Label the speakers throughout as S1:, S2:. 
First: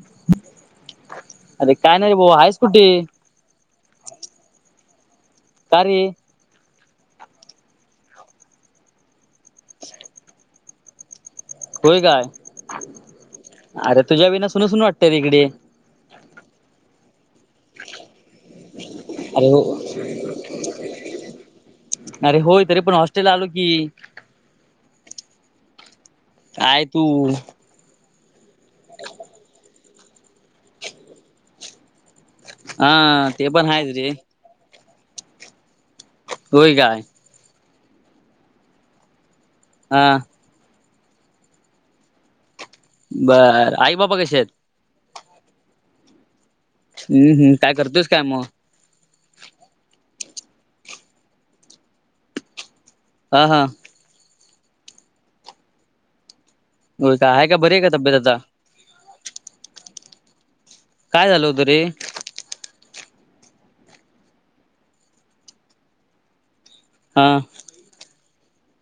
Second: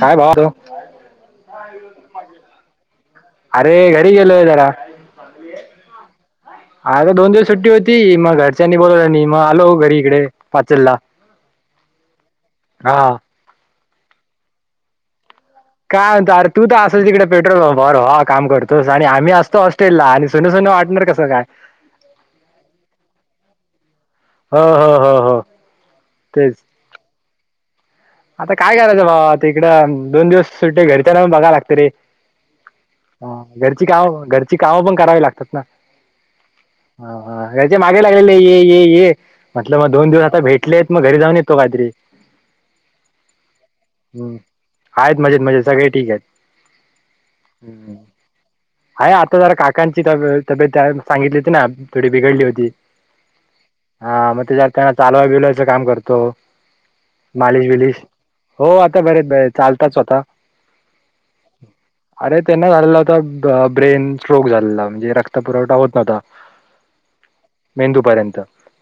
S1: काय भावा
S2: अरे काय नाही बुवा आहेस कुठे?
S1: अरे घरी गेलोय जरा.
S2: सारी
S1: आता दोन दिवस सुट्टी होती मग घरच्यांनी बोलला आणि मग आलो घरी इकडे पाचल ला.
S2: होय काय अरे तुझ्या विना सुन सून वाटत रे इकडे.
S1: कायर आर तू तर आसंल तिकडं पेट्रोल पंपावर, भावा काम कर त आणि आम्ही
S2: अरे हो
S1: असतो होस्टेलला आणि सोन सोन वाटणार कसं काय.
S2: अरे होय तरी पण हॉस्टेल आलो की.
S1: ह ह ह.
S2: काय तू.
S1: आता काय करायचं भावा आता इकडं दोन दिवस सुट्टी घरीच्याना बघाय लागतं रे. हा
S2: ते पण
S1: घरची
S2: आहेच रे
S1: कामं घरची कामं पण करावी लागतात ना.
S2: होय काय.
S1: यायचे मागे लागलेले ये ये ये म्हटलं मग
S2: हा
S1: दोन दिवस आता भेटले आहेत मग घरी जाऊन येतो काहीतरी.
S2: बरं आई बाबा कसे
S1: हम्म.
S2: आहेत?
S1: आहेत मजेत मजेत सगळे ठीक आहेत.
S2: हम्म हम् काय करतोस काय मग.
S1: हय आता जरा काकांची तब्ये- तब्येत सांगितली होती ना थोडी बिघडली होती.
S2: हा हा.
S1: हा मग तेच्या त्यांना चालवाय बिलवायचं काम करतो.
S2: हो का आहे का
S1: मालिश
S2: बरी आहे
S1: बिलिश
S2: का तब्येत आता‌.
S1: हो आता घरी आहेत चालत स्वतः.
S2: काय झालं होत रे.
S1: अरे त्यांना झालेला होता ब्रेन स्ट्रोक झालेला म्हणजे रक्त पुरवठा होत नव्हता‌.
S2: हां.
S1: मेंदूपर्यंत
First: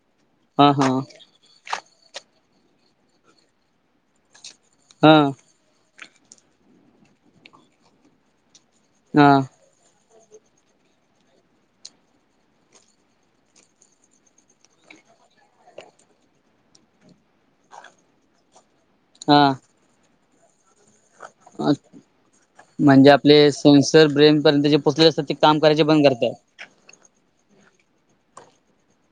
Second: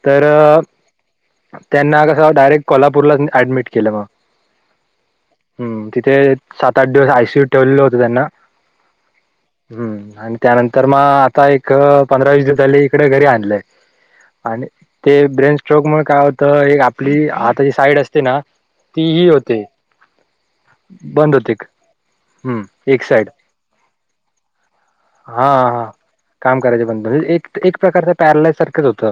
S1: तर त्यांना कसं डायरेक्ट कोल्हापूरच ऍडमिट केलं मग.
S2: हं.
S1: हम्म तिथे सात आठ दिवस आयसीयू ठेवलेलं होतं त्यांना.
S2: हां.
S1: हम्म आणि त्यानंतर मग आता एक पंधरा वीस दिवस झाली इकडे घरी आणलंय. आणि ते ब्रेन स्ट्रोक मुळं काय होतं, एक आपली हाताची साईड असते ना तीही
S2: हा
S1: होते बंद होते हम्म एक साईड.
S2: सेनसर ब्रेन पर्यंतचे
S1: हा हा काम करायच्या पणंतल म्हणजे एक एक प्रकारचं पॅरलाइज सारखंच होतं.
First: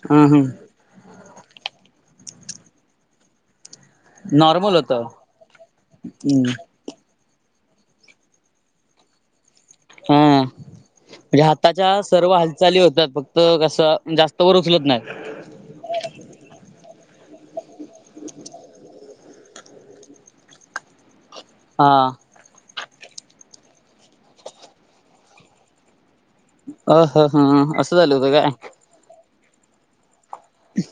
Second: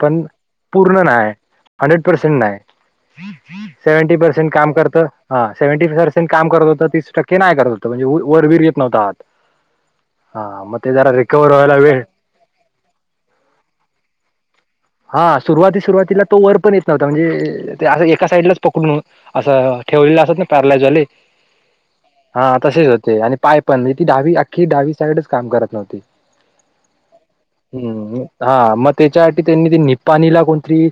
S1: पण
S2: ह ह
S1: पूर्ण नाहीय हंड्रेड पर्सेंट नाही. सेव्हंटी पर्सेंट काम
S2: नॉर्मल
S1: करत
S2: होत
S1: हा सेव्हंटी पर्सेंट काम करत होत तीस टक्के ते नाही करत होतं म्हणजे वरवीर येत नव्हत हात.
S2: हा म्हणजे
S1: रिकव्हर व्हायला
S2: हाताच्या
S1: वेळ
S2: सर्व हल चाली होतात फक्त कसं जास्त वर उचलत नाही.
S1: हा सुरुवाती सुरुवातीला तो वर पण येत नव्हता म्हणजे ते एका साईडलाच पकडून असं ठेवलेलं असत ना पॅरालायज वाले.
S2: हा.
S1: हा तसेच होते आणि पाय पण नाही ती डहावी अख्खी डहावी साईडच काम करत नव्हती.
S2: अ अ ह हं असं झालं
S1: हम्म
S2: होतं काय?
S1: हा मग त्याच्यासाठी त्यांनी ते निपाणीला कोणती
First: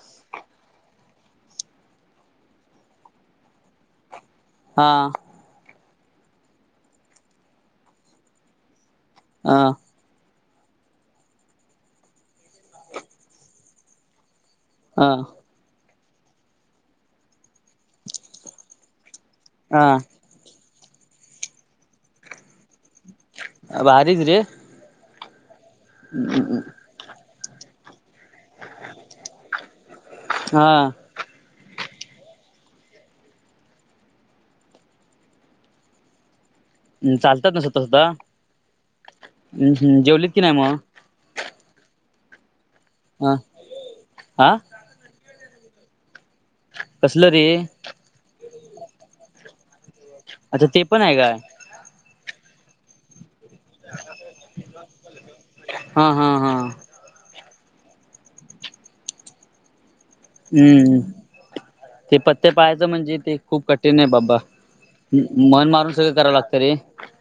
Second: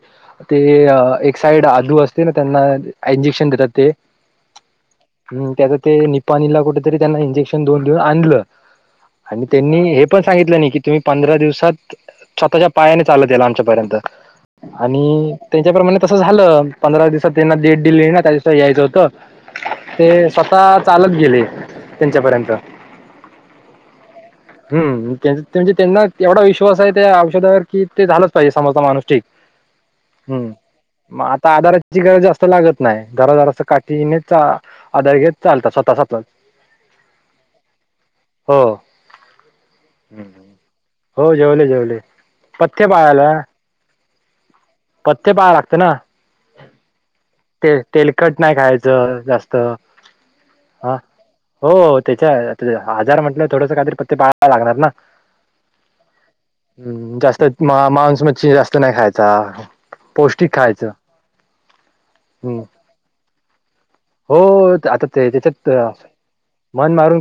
S1: ते एक साइड आदू असते ना त्यांना इंजेक्शन देतात ते.
S2: हा.
S1: ह त्याच ते निपाणीला कुठेतरी त्यांना इंजेक्शन दोन देऊन आणलं आणि
S2: अ
S1: त्यांनी हे पण सांगितलं नाही की तुम्ही पंधरा दिवसात स्वतःच्या पायाने चालत याल आमच्यापर्यंत.
S2: ह
S1: आणि त्यांच्याप्रमाणे तसं झालं, पंधरा दिवसात त्यांना डेट दिली ना त्या दिवसाला यायचं होतं.
S2: हां.
S1: ते स्वतः चालत गेले त्यांच्यापर्यंत.
S2: अं भारीच रे.
S1: हम म्हणजे त्यांना एवढा विश्वास आहे त्या औषधावर कि ते झालं. समोरचा माणूस ठीक हम्म.
S2: हा
S1: मग आता आधाराची गरज जास्त लागत नाही जरा जरा अस काठीने चा आता घेत चालतात स्वतः संपला की
S2: हम् चालतात ना स्वतः स्वतः
S1: हो
S2: ह् हम् जेवलीत की नाही मग.
S1: हो जेवले जेवले पथ्य पाळाला.
S2: आ.
S1: पथ्य पाळाय लागत ना.
S2: कसलं रे
S1: ते तेलकट नाही खायचं जास्त.
S2: अच्छा ते
S1: हा
S2: पण आहे काय
S1: हो त्याच्या आजार म्हंटलं थोडस काहीतरी पथे पाळावा लागणार ना.
S2: हा हा हा
S1: हम् जास्त मांस मछी जास्त नाही खायचा. पौष्टिक खायचं
S2: हम्म ते पथ्य
S1: हम्म.
S2: पाळ च म्हणजे ते खूप कठीण आहे बाबा
S1: हो आता ते
S2: मन मारून सगळं कराव लागतं रे.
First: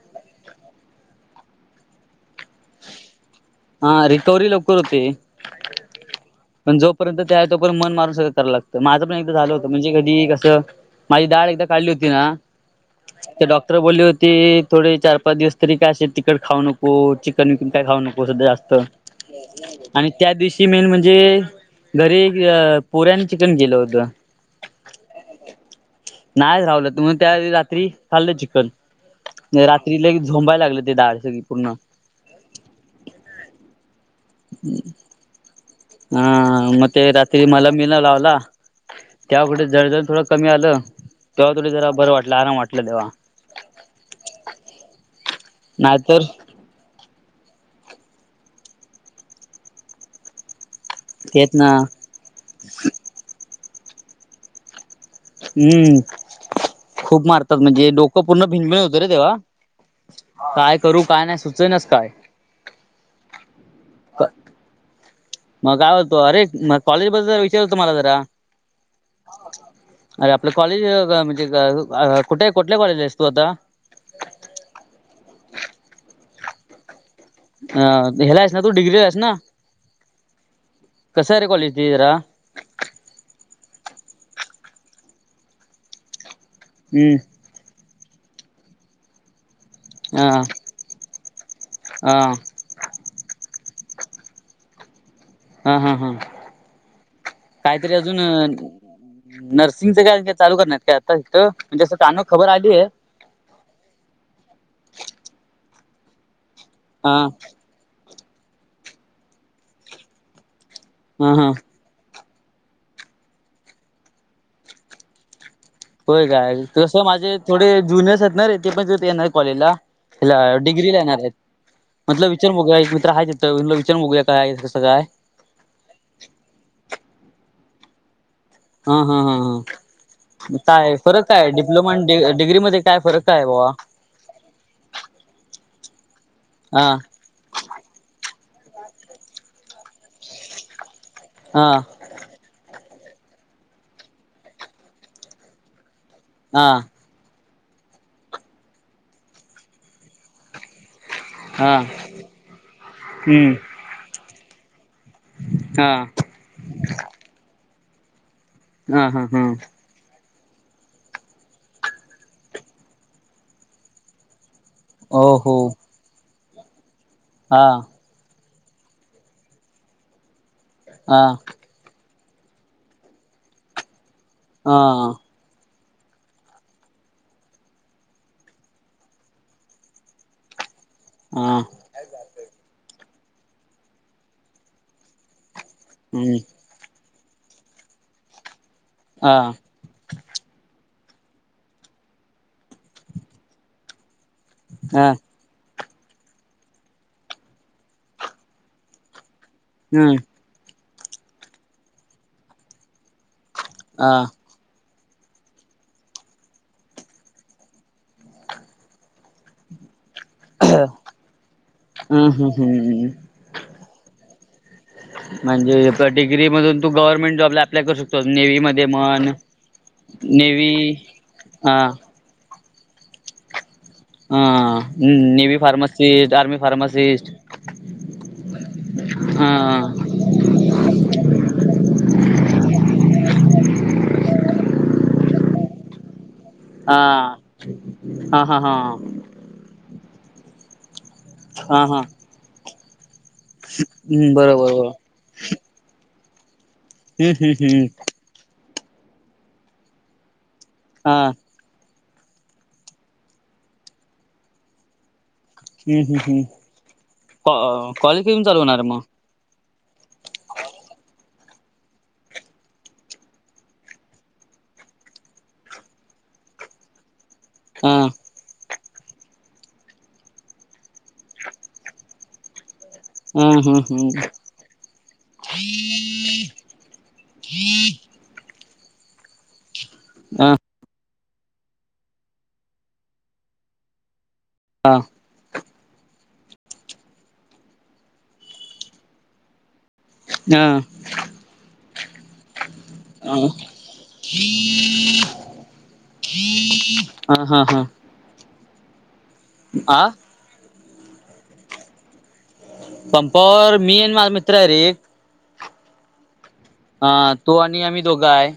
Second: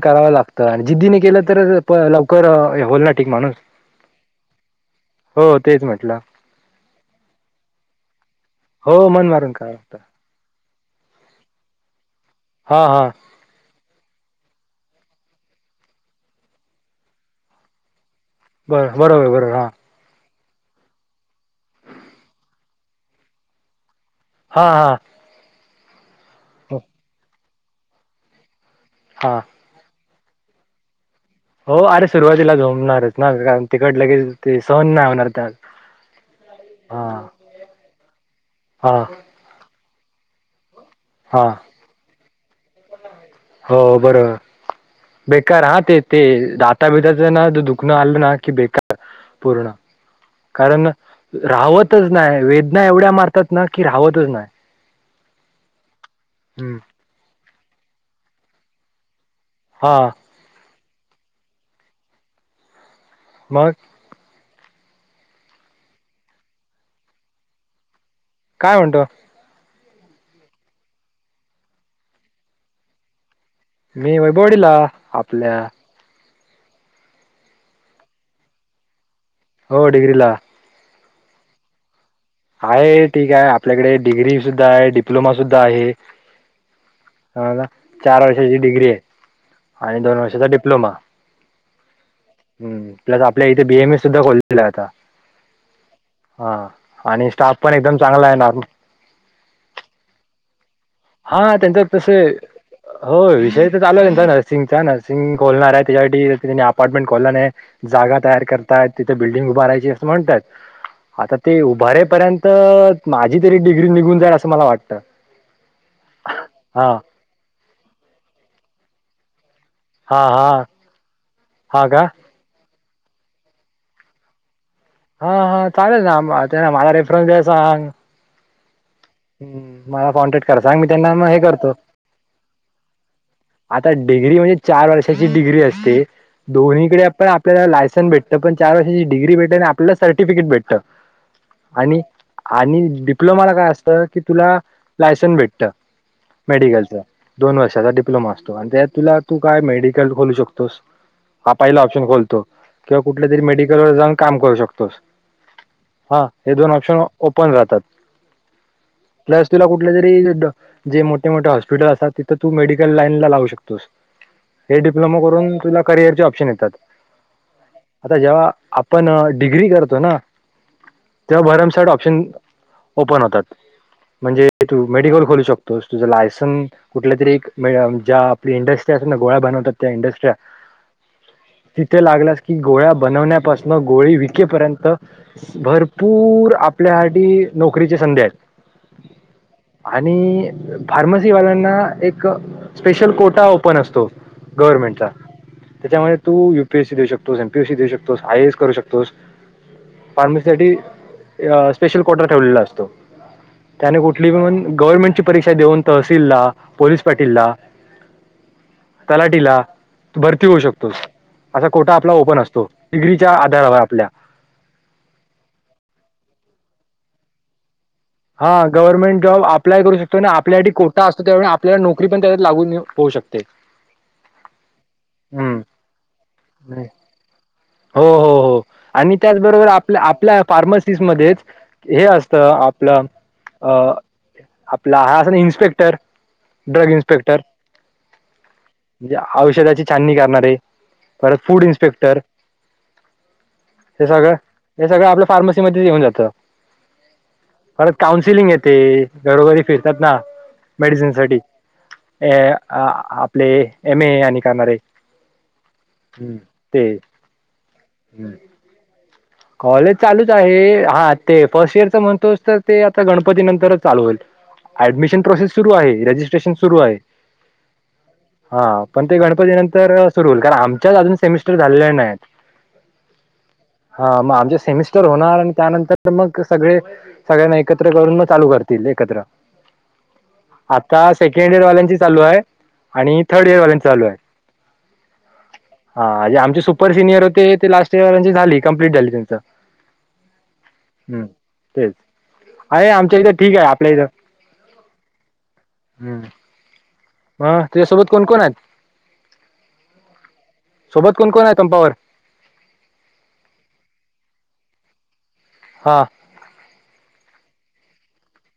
S1: कराव लागतं आणि जिद्दीने केलं तर लवकर होयल ना ठीक माणूस.
S2: हा रिकवरी लवकर होते.
S1: हो तेच म्हटलं.
S2: पण जोपर्यंत ते आहे तोपर्यत मन मारून सगळं कराला लागतं माझं
S1: हो
S2: पण
S1: मन
S2: एकदा
S1: मारून
S2: झालं होतं
S1: करावं
S2: म्हणजे
S1: लागतं
S2: कधी कसं? मझी दाढ एकदा काढलि होती ना.
S1: हा हां.
S2: तर डॉक्टर बोलले होते थोडे चार, पाच दिवस तरी काय. असे तिकट खाऊ नको चिकन विकन काय खाऊ नको?
S1: बर बरोबर बरोबर हा
S2: आणि त्या दिवशी मेन म्हणजे हम्म. घरी पुऱ्या आणि चिकन केलं होतं.
S1: हा. हा.
S2: नाहीच रावलं म्हणून त्या रात्री खाल्लं चिकन.
S1: हां.
S2: रात्री लय झोंबाय लागलं ते दाढ सगळी. पूर्ण
S1: हो अरे सुरुवातीला झोमणारच ना, कारण तिखट लगेच ते सहन नाही होणार त्यात.
S2: हा म ते रात्री मलम मिलम लावला.
S1: हा
S2: त्या कुठे जळजळ थोडं कमी आलं
S1: हा
S2: तेव्हा थोड जरा बरं वाटलं आराम वाटलं तवा.
S1: हो बरो बेकार हा ते ते
S2: नाहीतर
S1: दात तब्येतीच ना दुखणं आलं ना की बेकार पूर्ण कारण
S2: तेच ना
S1: राहवतच नाही वेदना एवढ्या मारतात ना की राहवतच नाही.
S2: हम्म
S1: हम्म.
S2: खूप मारतात म्हणजे डोकं पूर्ण भिंनबिण होत रे तेव्हा.
S1: हा.
S2: काय करू का? नाही सुचनाच काय?
S1: मग.
S2: मग काय होतो अरे मग कॉलेज बद्दल विचार होतो मला जरा.
S1: काय म्हणतो?
S2: अरे आपलं कॉलेज म्हणजे कुठे कुठल्या कॉलेजला आहेस तू आता?
S1: मी वैभवाडीला आपल्या
S2: ह्याला आहेस ना तू डिग्रीला आहेस ना?
S1: हो डिग्री ला.
S2: कस आहे रे कॉलेज ते जरा.
S1: आहे ठीक आहे आपल्याकडे डिग्री सुद्धा आहे डिप्लोमा सुद्धा आहे.
S2: हम्म.
S1: ह चार वर्षाची डिग्री आहे. आणि दोन
S2: हा
S1: वर्षाचा डिप्लोमा.
S2: हा
S1: हम् प्लस आपल्या इथे बी एम एस सुद्धा खोललेला आता.
S2: हा हा हां.
S1: हा आणि स्टाफ पण
S2: काहीतरी
S1: एकदम
S2: अजून
S1: चांगला आहे नॉर्मल
S2: नर्सिंगच काय काय चालू करण्यात काय? इथ म्हणजें कानावर खबर आली आहे.
S1: होय विषय तर चालूय नर्सिंगचा नर्सिंग खोलणार आहे त्याच्यासाठी त्यांनी अपार्टमेंट
S2: हा
S1: खोला आहे. जागा तयार करतय तिथे बिल्डिंग उभारायची असं म्हणतात
S2: हा
S1: आता
S2: हा
S1: ते उभारेपर्यंत तर माझी तरी डिग्री निघून जाईल असं मला वाटतं.
S2: होय काय,
S1: हा
S2: तसं माझे थोडे जुनियर्स आहेत ना रे तेपण तिथं येणार आहेत कॉलेजला.
S1: हा
S2: हेला
S1: हा
S2: डिग्री येणार आहेत.
S1: हा का
S2: एकदा विचार बघूया, एक मित्र हाय तिथं. विचार बघूया काय हाय कसं काय?
S1: हां हां चालेल ना, त्याला मला रेफरन्स द्याय सांग.
S2: हां हां हां हां,
S1: मला कॉन्टॅक्ट करा सांग मी
S2: काय
S1: त्यांना
S2: फरक
S1: मग हे
S2: काय,
S1: करतो
S2: डिप्लोमा आन डिग्रीमध्ये काय फरक? काय बाबा
S1: आता डिग्री म्हणजे चार वर्षाची डिग्री असते,
S2: हा
S1: दोन्हीकडे आपण आ आपल्याला लायसन भेटतं, पण चार वर्षाची डिग्री भेटते आणि आपल्याला सर्टिफिकेट भेटतं
S2: हा
S1: आणि आणि डिप्लोमाला काय असतं? की तुला लायसन्स भेटतं
S2: हा
S1: मेडिकलचं. दोन वर्षाचा डिप्लोमा असतो आणि त्यात तुला तू काय मेडिकल खोलू शकतोस. हा पहिला ऑप्शन खोलतो किंवा कुठल्या तरी मेडिकल वर जाऊन काम करू शकतोस.
S2: हां.
S1: हा हे दोन ऑप्शन ओपन राहतात.
S2: हा हा हा
S1: त्यावेळेस तुला कुठ कुठल्या तरी जे मोठे मोठे हॉस्पिटल असतात, तिथं तू मेडिकल लाईनला लागू शकतोस. हे डिप्लोमा
S2: ओ
S1: करून तुला करिअरचे ऑप्शन येतात.
S2: हां.
S1: आता जेव्हा आपण डिग्री करतो ना,
S2: हा
S1: तेव्हा भरमसाठ ऑप्शन ओपन होतात, म्हणजे
S2: हा
S1: तू मेडिकल खोलू शक तोच तुझं लायसन कुठल्या तरी एक म अम ज्या इंडस्ट्री असे ना गोळ्या बनवतात त्या इंडस्ट्रया
S2: आं.
S1: तिथे लागलास की गोळ्या बनवण्यापासनं गोळी विकेपर्यंत
S2: हम्म
S1: भरपूर आप आपल्यासाठी नोकरीची संधी आहेत.
S2: हां.
S1: आणि फार्मसीवाल्यांना एक स्पेशल कोटा ओपन असतो. गव्हर्नमेंटचा,
S2: हा
S1: त्याच्यामुळे तू युपीएससी देऊ शकतोस, एमपीएसी देऊ शकतोस, आयए एस करू शकतोस.
S2: हं.
S1: [unintelligible] साठी स्पेशल कोटा ठेवलेला असतो, त्याने
S2: हा
S1: कुठली पण गव्हर्नमेंट ची परीक्षा देऊन तहसीलला, पोलीस पाटीलला, तलाठीला भरती होऊ शकतोस.
S2: हम्म
S1: असा कोटा आपला ओपन
S2: हम्म
S1: असतो,
S2: हम्म
S1: डिग्रीच्या आधारावर आपल्या.
S2: म्हणजे डिग्रीमधून तू गव्हर्नमेंट जॉबला अप्लाय करू शकतो अजून
S1: हा गव्हर्नमेंट जॉब अप्लाय करू शकतो आणि आपल्यासाठी
S2: नेव्ही
S1: कोटा असतो, त्यावेळी
S2: हा
S1: आपल्याला नोकरी पण त्याच्यात लागून होऊ शकते.
S2: हा. नेवी
S1: हम्म
S2: फार्मासिस्ट, आर्मी फार्मासिस्ट
S1: हो हो हो आणि त्याचबरोबर आपल्या
S2: हा
S1: फार्मसिस मध्येच हे असतं अब आपलं अ आपला हा असंलना इन्स्पेक्टर ड्रग
S2: हां
S1: इन्स्पेक्टर
S2: हां हां हां.
S1: म्हणजे औषधाची छाननी करणारे, परत फूड
S2: हा हा
S1: इन्स्पेक्टर. हे सगळं
S2: हम्म बरोबर
S1: हे
S2: बरोबर
S1: सगळं आपल्या फार्मसी मध्येच येऊन जातं.
S2: [unintelligible]
S1: परत काउन्सिलिंग येते, घरोघरी फिरतात ना मेडिसिन
S2: हा
S1: साठी. हे अ आपले एम ए आणि करणारे हायत.
S2: हम्म हम् हम् प कॉलेज कधी पासून चालू होणार हाय मग?
S1: कॉलेज चालूच आहे, हा ते फर्स्ट इयरच म्हणतोस तर ते आता गणपती नंतरच चालू होईल. ऍडमिशन प्रोसेस सुरू आहे, रजिस्ट्रेशन सुरू आहे.
S2: हं.
S1: हा पण ते गणपती नंतर सुरू होईल कारण आमच्याच अजून सेमिस्टर झालेल्या नाहीत.
S2: हम्म हम्म.
S1: हां मग आमचे सेमिस्टर होणार आणि त्यानंतर तर मग सगळे सगळ्यांना एकत्र करून मग चालू कर दिले एकत्र.
S2: ह.
S1: आता सेकंड इयर वाल्यांची चालू आहे आणि थर्ड इयरवाल्यांच चालू आहे.
S2: हां
S1: हाे आमचे सुपर सिनियर होते ते लास्ट इयर त्यांची झाली कंप्लीट झाली त्यांची. हम्म तेच. अरे आमच्या इथं
S2: हा
S1: ठीक आहे आपल्या इथं. हम्म
S2: हा
S1: मग
S2: हा हा
S1: तुझ्यासोबत कोण कोण आहेत?
S2: आ.
S1: सोबत कोण कोण आहेत पंपावर?
S2: पंपावर मी आणि माझा मित्र आहे रे.
S1: हा.
S2: हा तो आणि आम्ही दोघं आहे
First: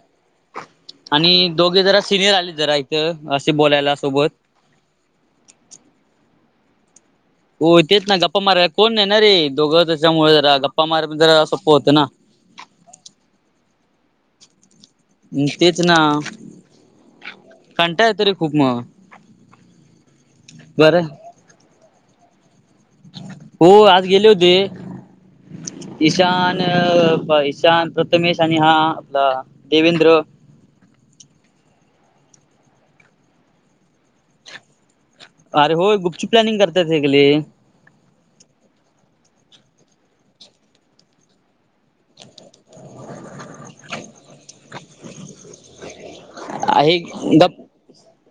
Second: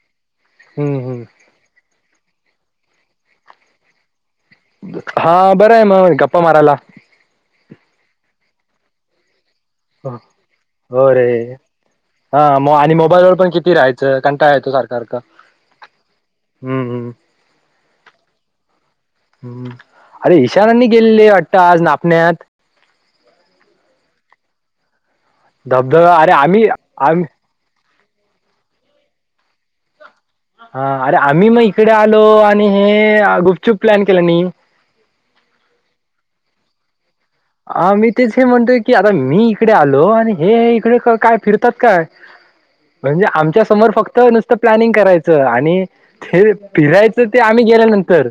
S1: हम्म हम्म
S2: आणि दोघे जरा सिनियर आली जरा इथं असे बोलायला सोबत.
S1: हा बरं आहे मग गप्पा मारायला.
S2: हो तेच ना गप्पा माराय कोण नाही ना रे, दोघं
S1: हो
S2: त्याच्यामुळे जरा गप्पा मारणं
S1: हो
S2: पण जरा
S1: रे
S2: सोप्प होतं ना.
S1: हा आणि मोबाईल वर पण किती राहायचं कंटाळा येतो सारखा सारखा.
S2: हमं तेच ना. [inaudible] येतो रे खूप मग
S1: ह अरे, ईशाननी
S2: बरं
S1: गेले की कुठं आज नापण्यात.
S2: हो आज गेले होते.
S1: धबधबा अरे
S2: ईशान,
S1: आम्ही आम्ही
S2: ईशान [unintelligible] प्रथमेश आणि हा आपला देवेंद्र.
S1: हा अरे आम्ही मग इकडे आलो आणि हे गुपचुप प्लॅन केल्यानी.
S2: अरे होय गुपचूप प्लॅनिंग करतात सगळे.
S1: ह मी तेच हे म्हणतोय की आता मी इकडे आलो आणि हे इकडे काय फिरतात का? म्हणजे, आमच्या समोर फक्त नुसतं प्लॅनिंग करायचं आणि ते
S2: आहे
S1: फिरायचं ते
S2: गप
S1: आम्ही गेल्यानंतर.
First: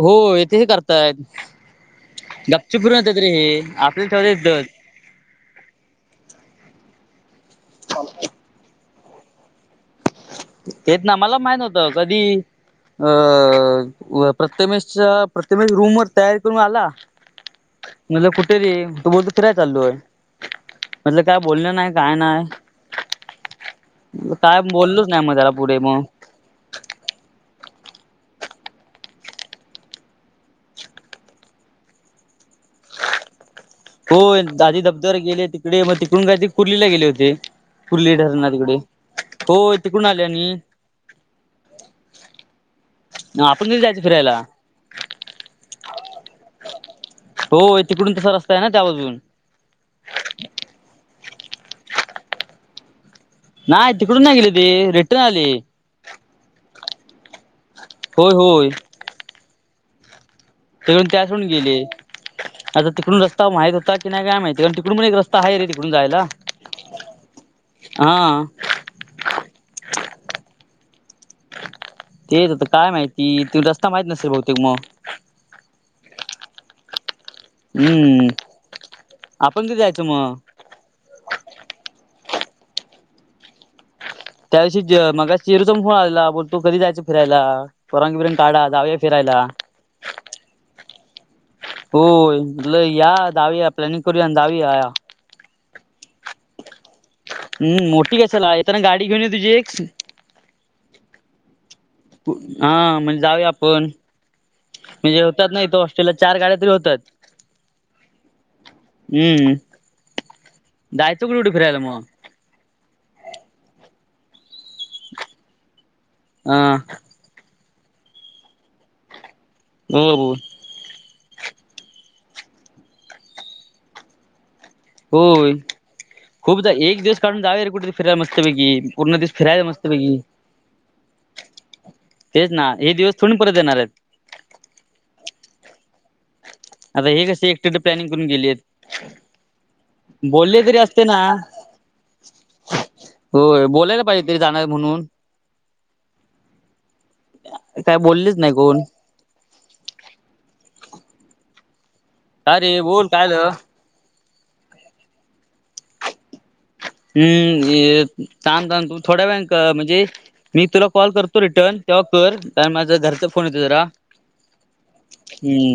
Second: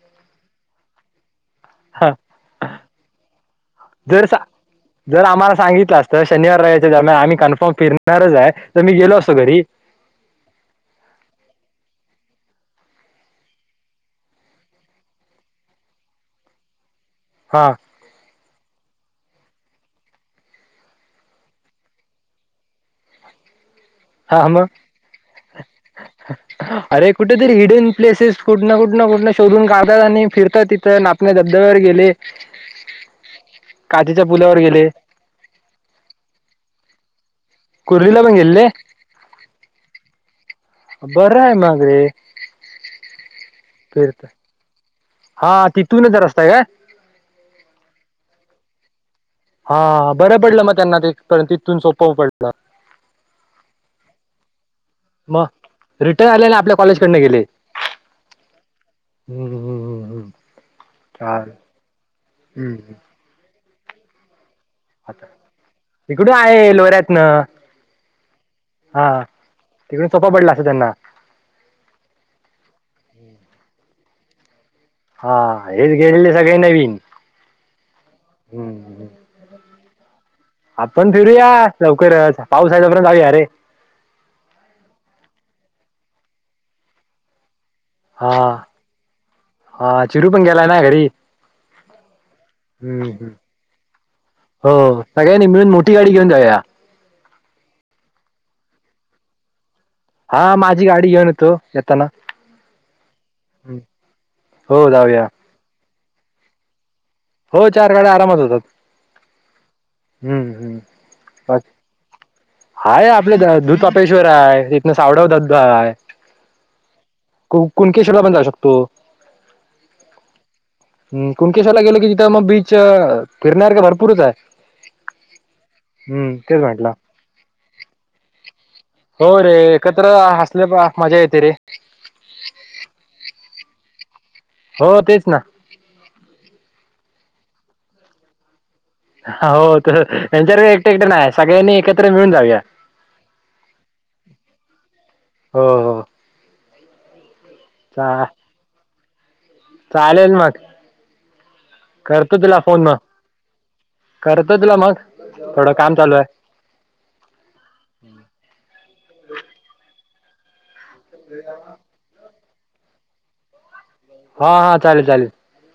S2: हो हेतशे करताय
S1: हा
S2: गपचूप फिरून ते हे.
S1: जर
S2: ठेवता येतच.
S1: जर आम्हाला सांगितलं असत शनिवार रविवारच्या दरम्यान आम्ही कन्फर्म फिरणारच आहे. तर मी गेलो असतो घरी.
S2: येत ना मला माहीत होतं, कधी अ प्रथमेश प्रथमेश रूम वर तयारी करून आला.
S1: हा.
S2: म्हणलं कुठे रे तो बोलतो फिरायला चाललोय. म्हटलं काय बोलण नाही काय नाही.
S1: हा
S2: काय
S1: मग
S2: बोललोच नाही मग त्याला पुढे मग?
S1: अरे कुठेतरी हिडन प्लेसेस कुठन कुठंन कुठंन शोधून काढतात आणि फिरतात तिथं नाग त्या धबधब्यावर गेले. काचेच्या
S2: होय
S1: पुलावर
S2: आधी
S1: गेले
S2: धबधब्यावर गेले तिकडे मग तिकडून काय त कुर्लीला गेले होते. कुर्ली
S1: कुर्लीला पण
S2: धरण आहे
S1: गेले
S2: तिकडे तो तिकडून आल्या नी.
S1: बरं आहे. मग रे.
S2: आपण कधी जायचं
S1: फिरतय
S2: फिरायला
S1: हा तिथूनच रस्ता हाय काय?
S2: हो तिकडून तसा रस्ता आहे ना त्या बाजून.
S1: हा बरं पडलं मग त्यांना ते पण तिथून सोप्प पडलं.
S2: नाही तिकडून नाही गेले ती रिटर्न आले.
S1: रिटन झालेला आपल्या कॉलेज कडन गेले.
S2: होय होय.
S1: हम्म हम्म. हमं
S2: तिकडून त्याच रोडने गेले, आता तिकडून रस्ता माहित होता की नाही काय माहिती कारण तिकडं तिकडून पण एक
S1: आता
S2: रस्ता आहे रे तिकडून जायला
S1: आहे लोऱ्यातन
S2: हा.
S1: हा तिकड सोपा पडला अस त्यांना.
S2: तेचता काय माहिती तू रस्ता माहीत नसेल बहुतेक मग.
S1: हा हेच गेलेले सगळे नवीन.
S2: हम्म आपण बी जायचं मग.
S1: आपण फिरूया लवकर पाऊसा आल्यापर्यंत जाऊया अरे.
S2: त्यादिवशी मगाशी चेरूचा पण फोन आला बोलतो कधी जायचं फिरायला? परंग
S1: हा
S2: बिरंग काढा जाऊया फिरायला.
S1: हा चिरू पण गेलाय ना घरी.
S2: होय बोललो या
S1: हम्म
S2: जाऊया प्लॅनिंग करूया आणि जाऊया.
S1: हो सगळ्यांनी मिळून मोठी गाडी घेऊन जाऊया.
S2: हम् मोठी कशाला येताना गाडी घेऊन ये तुझी एक.
S1: हा माझी गाडी घेऊन येतो. येताना
S2: हा म्हणजे जाऊ आपण
S1: हो
S2: म्हणजे.
S1: जाऊया
S2: असतात नाहीतर हॉस्टेलला चार गाड्या तरी होतात.
S1: हो चार गाड्या आरामात होतात.
S2: हम्म.
S1: हम्म. हम्म.
S2: जायचं कुठे कुठे फिरायला मग
S1: [unintelligible] हाय आपले दूधपेश्वर आहे इथनं सावडव दध आहे.
S2: हा.
S1: कोण कुणकेशला पण जाऊ शकतो.
S2: [unintelligible] बोल
S1: हम् कुणकेश्वर ला गेलो की तिथं मग बीच फिरण्यासारखं भरपूर आहे.
S2: होय
S1: हम्म तेच
S2: खूप जा
S1: म्हटलं
S2: एक दिवस काढून जावू रे कुठेेतरी फिरायला मस्त पैकी.
S1: हो रे एकत्र असले मजा येते रे.
S2: तेच ना हे दिवस थोडी परत येणार आहेत.
S1: हो तेच ना. [inaudible] [unintelligible]
S2: आता हे कस एकटे प्लॅनिंग करून गेले आहेत.
S1: हो त्यांच्यावर
S2: तरी
S1: एकट
S2: असते
S1: एकट
S2: ना
S1: नाही सगळ्यांनी एकत्र मिळून जाऊया.
S2: होय बोलायला पाहिजे तरी जाणार म्हणून.
S1: हो हो
S2: काय
S1: चा
S2: बोललेच नाही कोण.
S1: चालेल मग [unintelligible] करतो तुला
S2: का रे
S1: फोन मग
S2: बोल काय झालं
S1: करतो, तुला मग थोडं काम चालू आहे.
S2: हम्म थांब तान तू थोड्या वेळ म्हणजे मी तुला कॉल करतो रिटर्न तेव्हा कर आणि माझा घरचा फोन येतो जरा.
S1: हा हा चालेल चालेल.
S2: हम्म.